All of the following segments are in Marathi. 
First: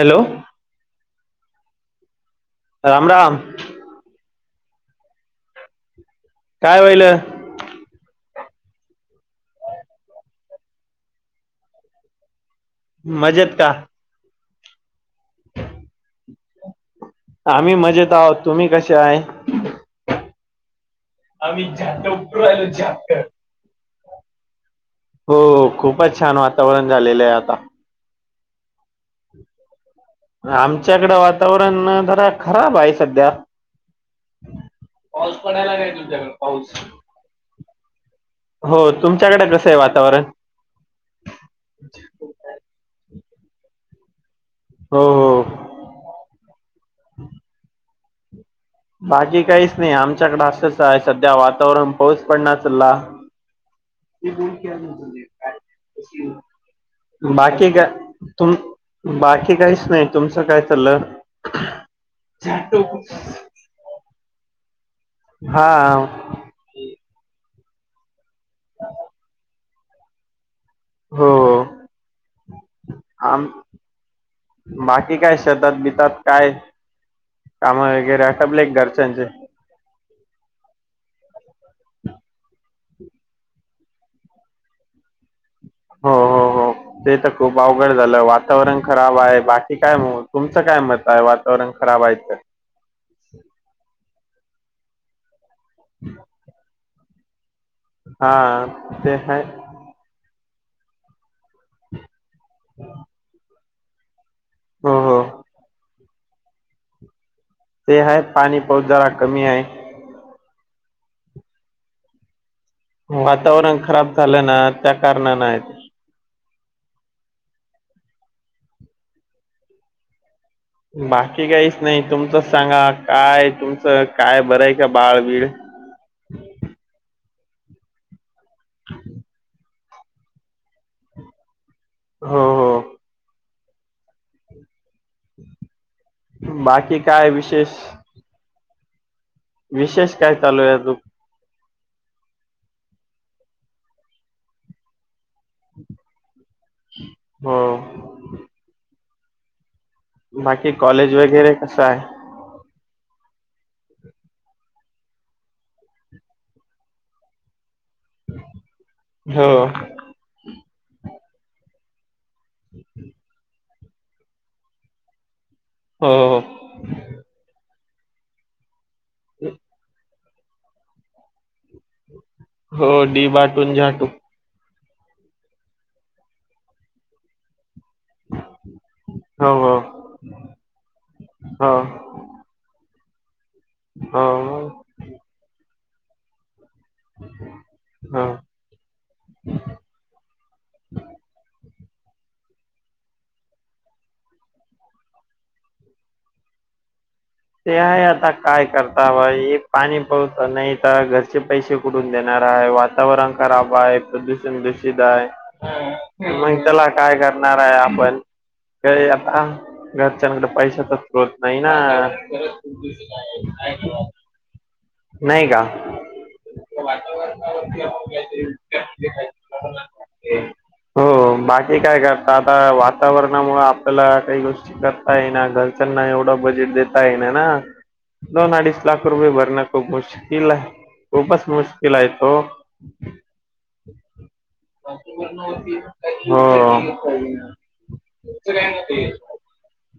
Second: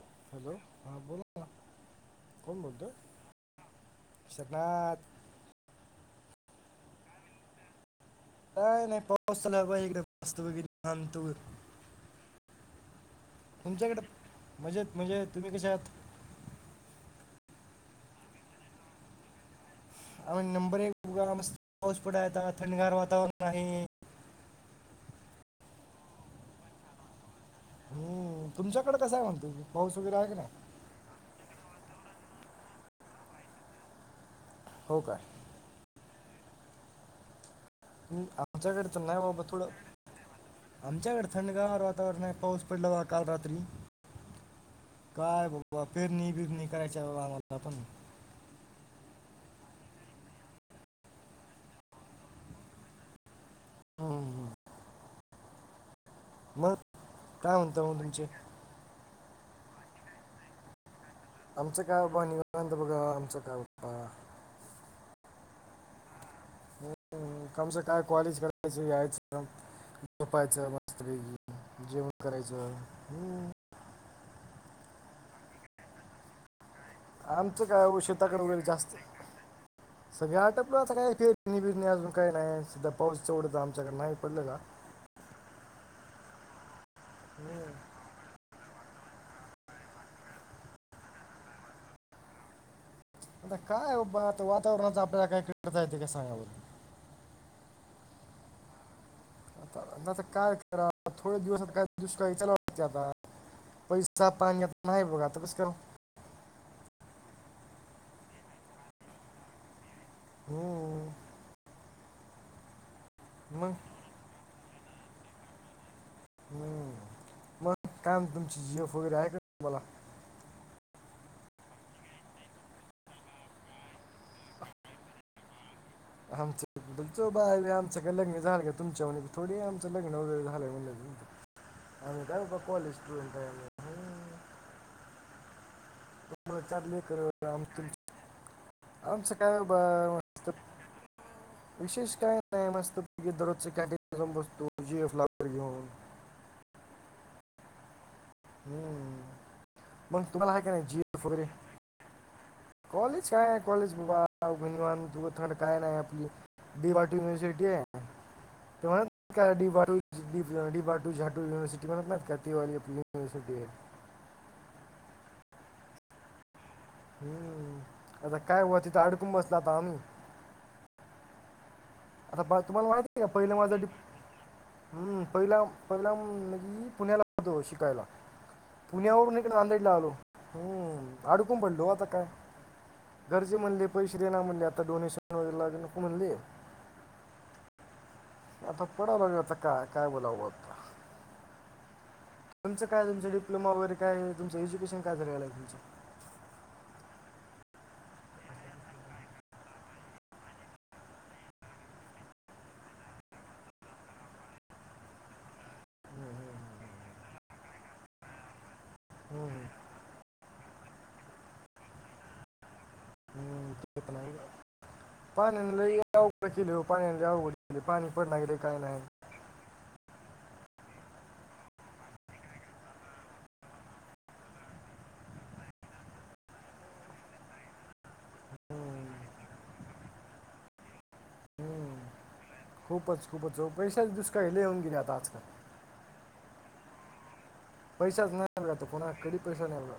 हॅलो. हॅलो हां बोला ना कोण बोलत राम राम विशरनाथ काय होईल. का नाही पाऊस चला एकदमत क तू मजेत का तुमच्याकडे म्हजेत म्हणजे तुम्ही कश आहात. आम्ही मजेत आहोत तुम्ही कसे आहे. म्हण नंबर एक बुघा मस्त पाऊस पडायता थंडगार वातावरण आहे. हो खूपच छान वातावरण झालेलं आहे आता. ह तुमच्याकडे कसं आहे मग पाऊस वगैरे आहे काी आमच्याकडे वात वातावरण जरा खराब आहे सध्या. हो का? पाऊस पडायलाय काय तुमच्याकडे पाऊस आमच्याकडे तर नाही बाबा तुमच्याकडे थोडं कसं आहे वातावरण आमच्याकडे थंडगार वातावरण आहे पाऊस पडलाय काल रात्री हो हो काय ब पेरणी बिरणी करायच्या बा आम्हाला पण बाकी काहीच नाही आमच्याकडे असंच आहे सध्या वातावरण पाऊस पडणाला तर हम्म, हम्म. मग काय बाकी म्हणता का मग तुमचे तुम बाकी काहीच नाही तुमचं काय चालं आमचं काय बाबा निवांत बघा आमचं काय बाबा हा आमच काय कॉलेज करायच यायचं काम [unintelligible] झोपायचं हो मस्तपैकी जेवण करायचं आम हमम बाकी काय शेतात बितात काय आमचं काम काय हो वगैरे शेताकडे वेळ आटपले जास्त घरच्यांचे सगळ्या आटप आता काय फेर बिजणी अजून काही नाहीध पाऊस तेवढं तर आमच्याकडे नाही पडलं का हो हो हो ते तर खूप हम्म, अवघड झालं वातावरण खराब आहे बाकी काय मग तुमचं काय मत आहे वातावरण खराब आहे तं आता काय आता बाबा वातावरणाच आपल्याला काय कळता येत काय सांगा हा ते ह आता तर काय करा थोडे्या दिवसात काय दुष्काळीच्याला वाटते आता पैसे [unintelligible] सा पाणीता हो नाहीही हो बोगा तुस करो [unintelligible] ते ह पाणी पाऊस जरा कमी आहे हो वातावरण खराब झालं ना त्या कारणान नाही हम् मग काम तुमची जिफ वगैरे आहे का मला बाकी काहीच नाही तुमचंच सांगा काय तुमचं काय बरंय का बाळबीळ आमच बाळ आमच कग निझान तुमच्या थोडी आम झा हो कॉ हो स्टुट आहे [unintelligible] तुम्हाला चार बाकी काय विशेष लेकर आमचं काय विशेष बाबा काय मस्त चालू आहे अजून विशेष काही नाही मस्तपैकि दररोजचे कॅटिन ला जावून बस्तू जीफ ला घेऊन हा हम्म मग तुम्हाला आहे काय नाही जीएफ वगैरे हाय कॉलेज काय आहे कॉलेज बघ तु थंड काय नाही आपली डि वाय टी यूनिवर्सिटी आहे [unintelligible] हो डीू झाटू युनिवर्सिटी म्हणत का [unintelligible] डी वाय टी युनिव्हर्सिटी आहे हो हम्म आता काय हो तिथं अडकून बसला आता आम्ही आता बाळ तुम्हाला हो वाटतं आहे डी का पहिल्या बाटून माझा झाटू हम्म पहिला पहिला मी पुण्याला होतो शिकायला पुण्यावरून हो इकडे हो नांधेडला आलो हम्म अडुकून हो पडलो आता काय गरजे म्हणले पैसे देणार हो म्हणले आता डोनेशन वगैरे लाग म्हणले हा आता पडाला मी आता का काय बोलावं होत तुचं कायुमच डिप्ोमा वगैरेयुमं एज्युेशन काय झारायलं आहेुमं ते आहे आता काय करता बा हे पाणी पवत नाही तर घरचे पैसे उडून देणार आहे वातावरण खराब आहे प्रदूषण दूषित आहे मग त्याला काय करणार आहे आपण काय आता हम्म, घरच्यांकडे पैसा तर होत नाही ना ेत नाही नाही का पाण्या अवड केले पाण्या अवघड केले पाणी पड नाही गले काय नाही ते हो बाकी काय करता आता वातावरणामुळे आपल्याला काही गोष्टी करताय ना घर्चरना एवढा बजेट देत य नाही ना दोन अडीच लाख हम्म, रुपय बर न खूप मुश्कल आहे खूपच मुश्कल हम्म. आहे तो खूपच खूपच च पैशच दुष्काळी हे येऊन गेले आजकाल हो पैसाच नाहीला तो कोणा कध पैसा नाहीला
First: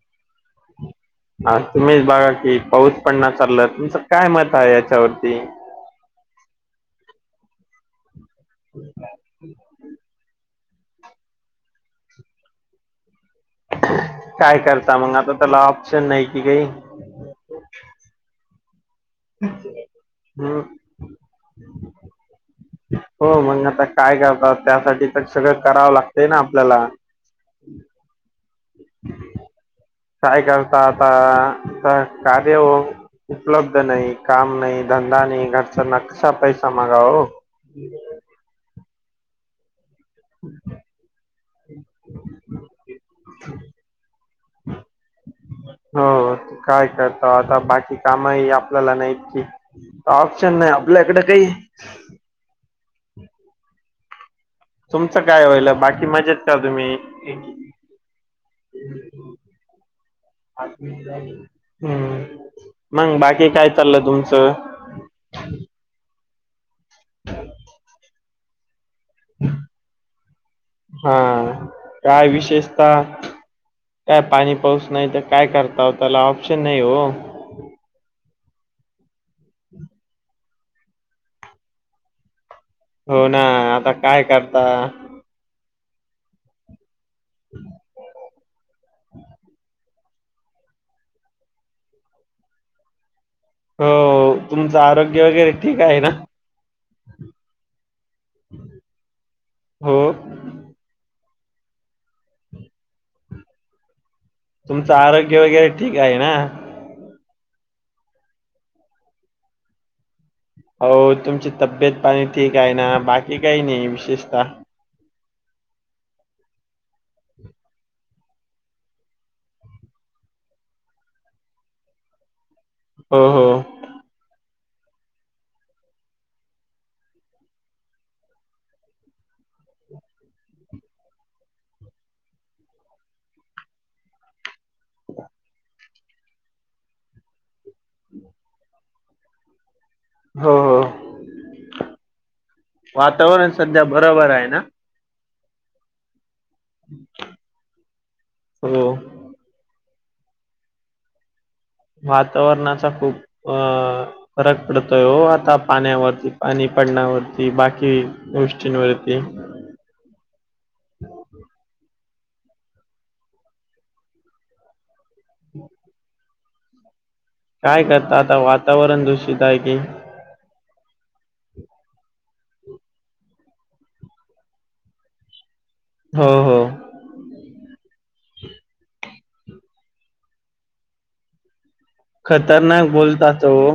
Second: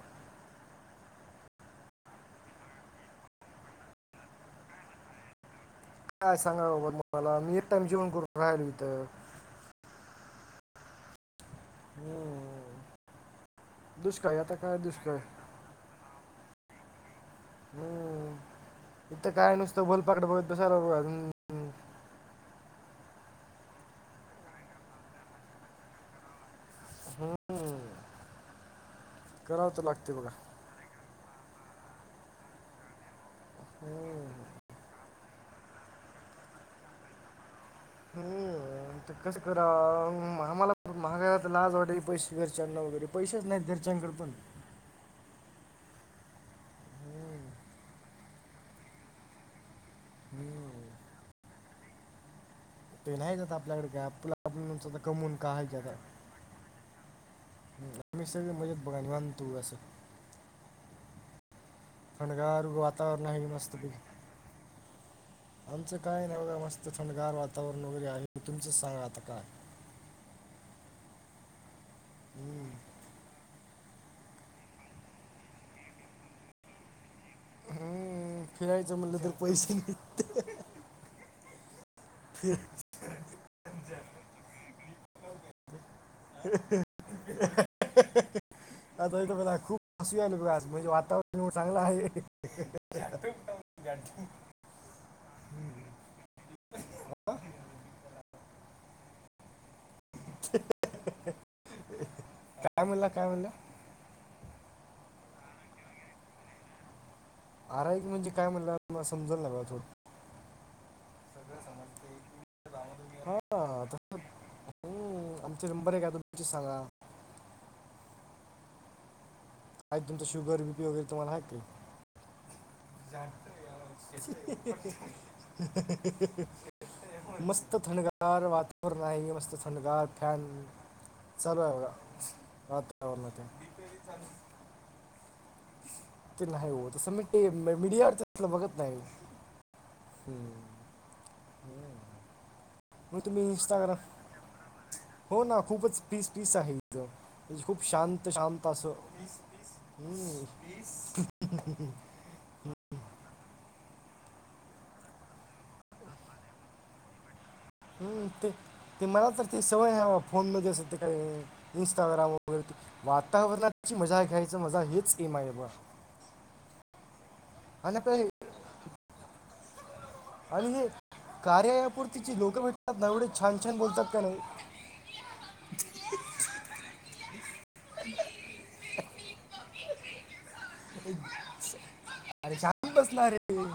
हा तुम्हीच बघा कि पाऊस पण ना चालला तुमचं काय मत आहे याच्यावरती काय सांगा बाबा त मला मी एक टाइम जेवन करू हो होम काय करता मग आता त्याला ऑप्शन नाही कि काही हम्म इ काय नुसतं बोलपाकड बघ त हम् सार अजून हो मग आता काय करतात त्यासाठी तर सगळं करावं लागतय ना आपल्याला हम्म कराव तर लागतेवढ काय करता कार्य उपलब्ध नाइ हम्म. काम नाइ धंदा नि घरचा नक्सा पैसा मागा हम्म ते कसं कराव आम्हाला महागा लाज वाटेल पैसे घरच्यांना वगैरे पैसेच नाइत घरच्यांकड पण हो काय करताव हम्म. आता बाकी कामही आपल्याला नाहीतकी ऑप्शन नाइ हम्म. आपल्याकड काइ त नाही करता आपल्याकडे काय आपला तुमचं काय होईल बाकी मजेत का तुम्ही सग मज बघा तू असं पाच मिनिटांनी थंडगार हम्म मंग वातावरण आहे बाकी काय मस्तपैकी चाललं तुमचं आमचं काय नाइ मस्त थंडगार वातावरण वगेरे आहे तुमचंच सांगा आता काय हा काय हम्म. विशेषत काय पाणी पाऊस नाइ तर काय करताव त्याला ऑप्शन नाइ वो हम्म खेळायचं म्हटलं तर पैसे नाही ते [unintelligible] हो ना आता काय करता [unintelligible] असू बघास म्हणजे वातावरण चांगलं आहे हो तुमचं आरोग्य वगेरे ठीक हम्म. आहे ना हो काय म्हणला काय म्हणला तुमचं आरोग्य वैगेरेर ठीक आये ना आरा एक म्हणजे काय म्हणलाला समाला लाग हो तुमची तब्येत पाणी ठीक आये ना हां बाकी काइ नाही आता विशेषतः आमचे नंबर आहे काय तुमचे सांगा आ दिन त शुगर वपग य तिन हके हो हो [unintelligible] मस्त थंडगार वातावरण आहे मस्त थंडगार फॅन चालूय बगा [unintelligible] [unintelligible] ते नाही हो तसं म मीडियावर तलं बघत नाही ह् हो हो मग तुम्ही वातावरण सद्या इंस्टाग्राम बरोबर आय ना हो ना खूपच पीस पीस आहे त खूप शांत शांत अस हो हम्म वातावरणाचा खूप अ फरक पडतोय हो आता पाण्यावरती पाणी पडण्यावरती बाकी गोष्टींवरती तेवय ह फोनमध्ये ज असं ते काही इं्स्टाग्राम वगैरे ते वातावरणाची मजा घ्यायच मजा हेच एम आहे बघ काय आणि करता आपल्याला आता हे- वातावरण दूषित आहे की आणि हे कार्यायापूरतीची लोक भेटतात ना एवढे छान छान बोलतात का नाही [unintelligible] हो हो [inaudible] अरे शांत खतरनाक बसना अरे बोलतात हो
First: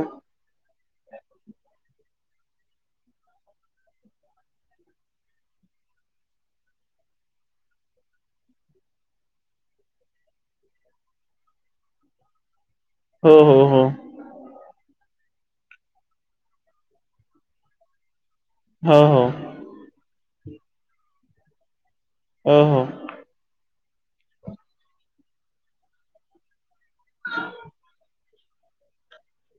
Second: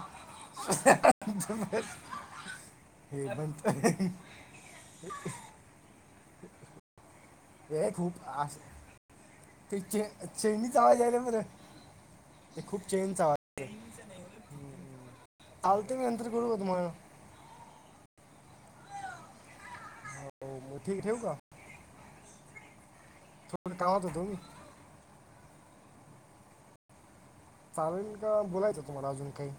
हे म्हणत खूप ते चेनी चावाजला मर ते खूप चेन वाज हो ल हो हो ते मी यंतर करू तुम्हाला हो हो मग ठीक ठेव का हो हो तड कावत तुही साारण का बोलायचं तुम्हाला अजून काही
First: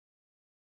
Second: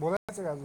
बोलाच राजजू